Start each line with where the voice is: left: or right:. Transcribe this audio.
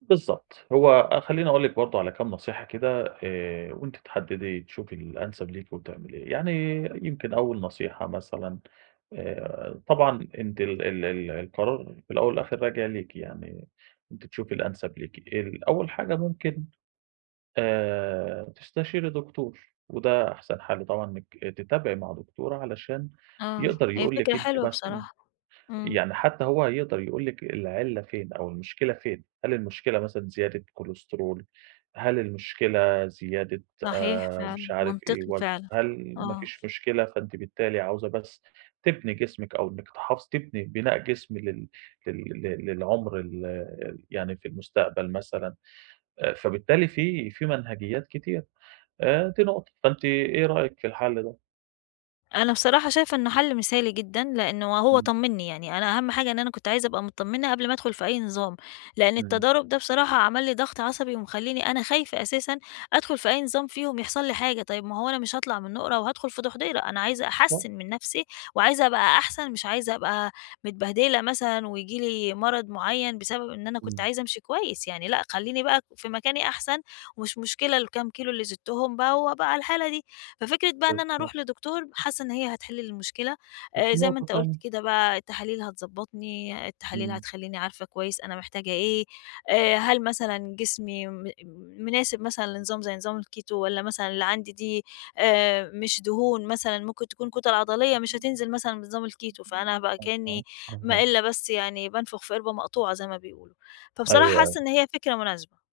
right: بالضبط، هو أ خلّيني اقول لِك برضو على كام نصيحة كده آآ، وأنتِ تحددي تشوفي الأنسب ليكِ وتعمليه، يعني يمكن أول نصيحة مثلًا آآ طبعًا أنتِ ال ال ال القرار الأول والآخر راجع ليكِ يعني أنتِ تشوفي الأنسب ليكِ، ال أول حاجة ممكن آآ تستشيري دكتور وده أحسن حَل طبعًا إنِّك تتابعي مع دكتورة علشان
left: آه،
right: يقدر
left: هي
right: يقول لِك
left: فكرة
right: أنتِ
left: حلوة
right: مثلًا
left: بصراحة، إمم.
right: يعني حتى هو هيقدر يقول لِك العِلّة فين أو المشكلة فين؟ هل المشكلة مثلًا زيادة كولسترول؟ هل المشكلة زيادة
left: صحيح
right: آآ، مش
left: فعلًا،
right: عارف إيه
left: منطقي
right: وزن؟
left: فعلًا،
right: هل ما
left: آه.
right: فيش مشكلة فأنتِ بالتالي عاوزة بس تِبني جسمِك أو إنِّك تحافظ تِبني بِناء جسم لل لل لل للعمر ال يعني في المستقبل مثلًا؟ فبالتالي في في مَنهَجيّات كتير آآ، دي نقطة، فأنتَ إيه رأيَك في الحَل ده؟
left: أنا بصراحة شايفة إنه حل مثالي جدًا، لإنه وهو
right: إمم.
left: طمّني يعني، أنا أهم حاجة إن أنا كنت عايزة أبقى متطمّنة قبل ما ادخل في أي نظام، لإن
right: إمم.
left: التضارب ده بصراحة عَمل لي ضغط عصبي ومخلّيني أنا خايفة أساسًا أدخل في أي نظام فيهم يحصل لي حاجة، طيب ما هو أنا مش هاطلع من نُقرة وادخل في دُحْضِيرة أنا عايزة
right: و
left: أحسّن من نفسي وعايزة أبقى أحسن مش عايزة أبقى متبهدلة مثلًا وييجي لي مَرَض معين بسبب إن أنا كنت
right: إمم.
left: عايزه أمشي كويس، يعني لأ خلّيني بقى في مكاني أحسن، ومش مشكلة الكام كيلو اللي زدتهم بقى وابقى على الحالة دي. ففكرة بقى إن أنا
right: بالضبط.
left: اروح لدكتور حاسّة إن هي هتحل المشكلة آآ،
right: وفي
left: زي ما
right: نقطة
left: أنت
right: تانية.
left: قُلت كده بقى التحاليل هتضبّطني، التحاليل
right: إمم.
left: هتخلّيني عارفة كويس أنا محتاجة إيه. آآ، هل مثلًا جسمي م مناسب مثلًا لنظام زي نظام الكيتو والّا مثلًا اللي عندي دي آآ، مش دهون مثلًا ممكن تكون كُتَل عضليّة مش هتنزل مثلًا بنظام الكيتو فأنا بقى
right: أها،
left: كأنّي
right: أها.
left: ما إلّا بس يعني بانفُخ في قِربة مقطوعة زي ما بيقولوا. فبصراحة
right: أيوه
left: حاسّة
right: أي
left: إن هي فكرة مناسبة.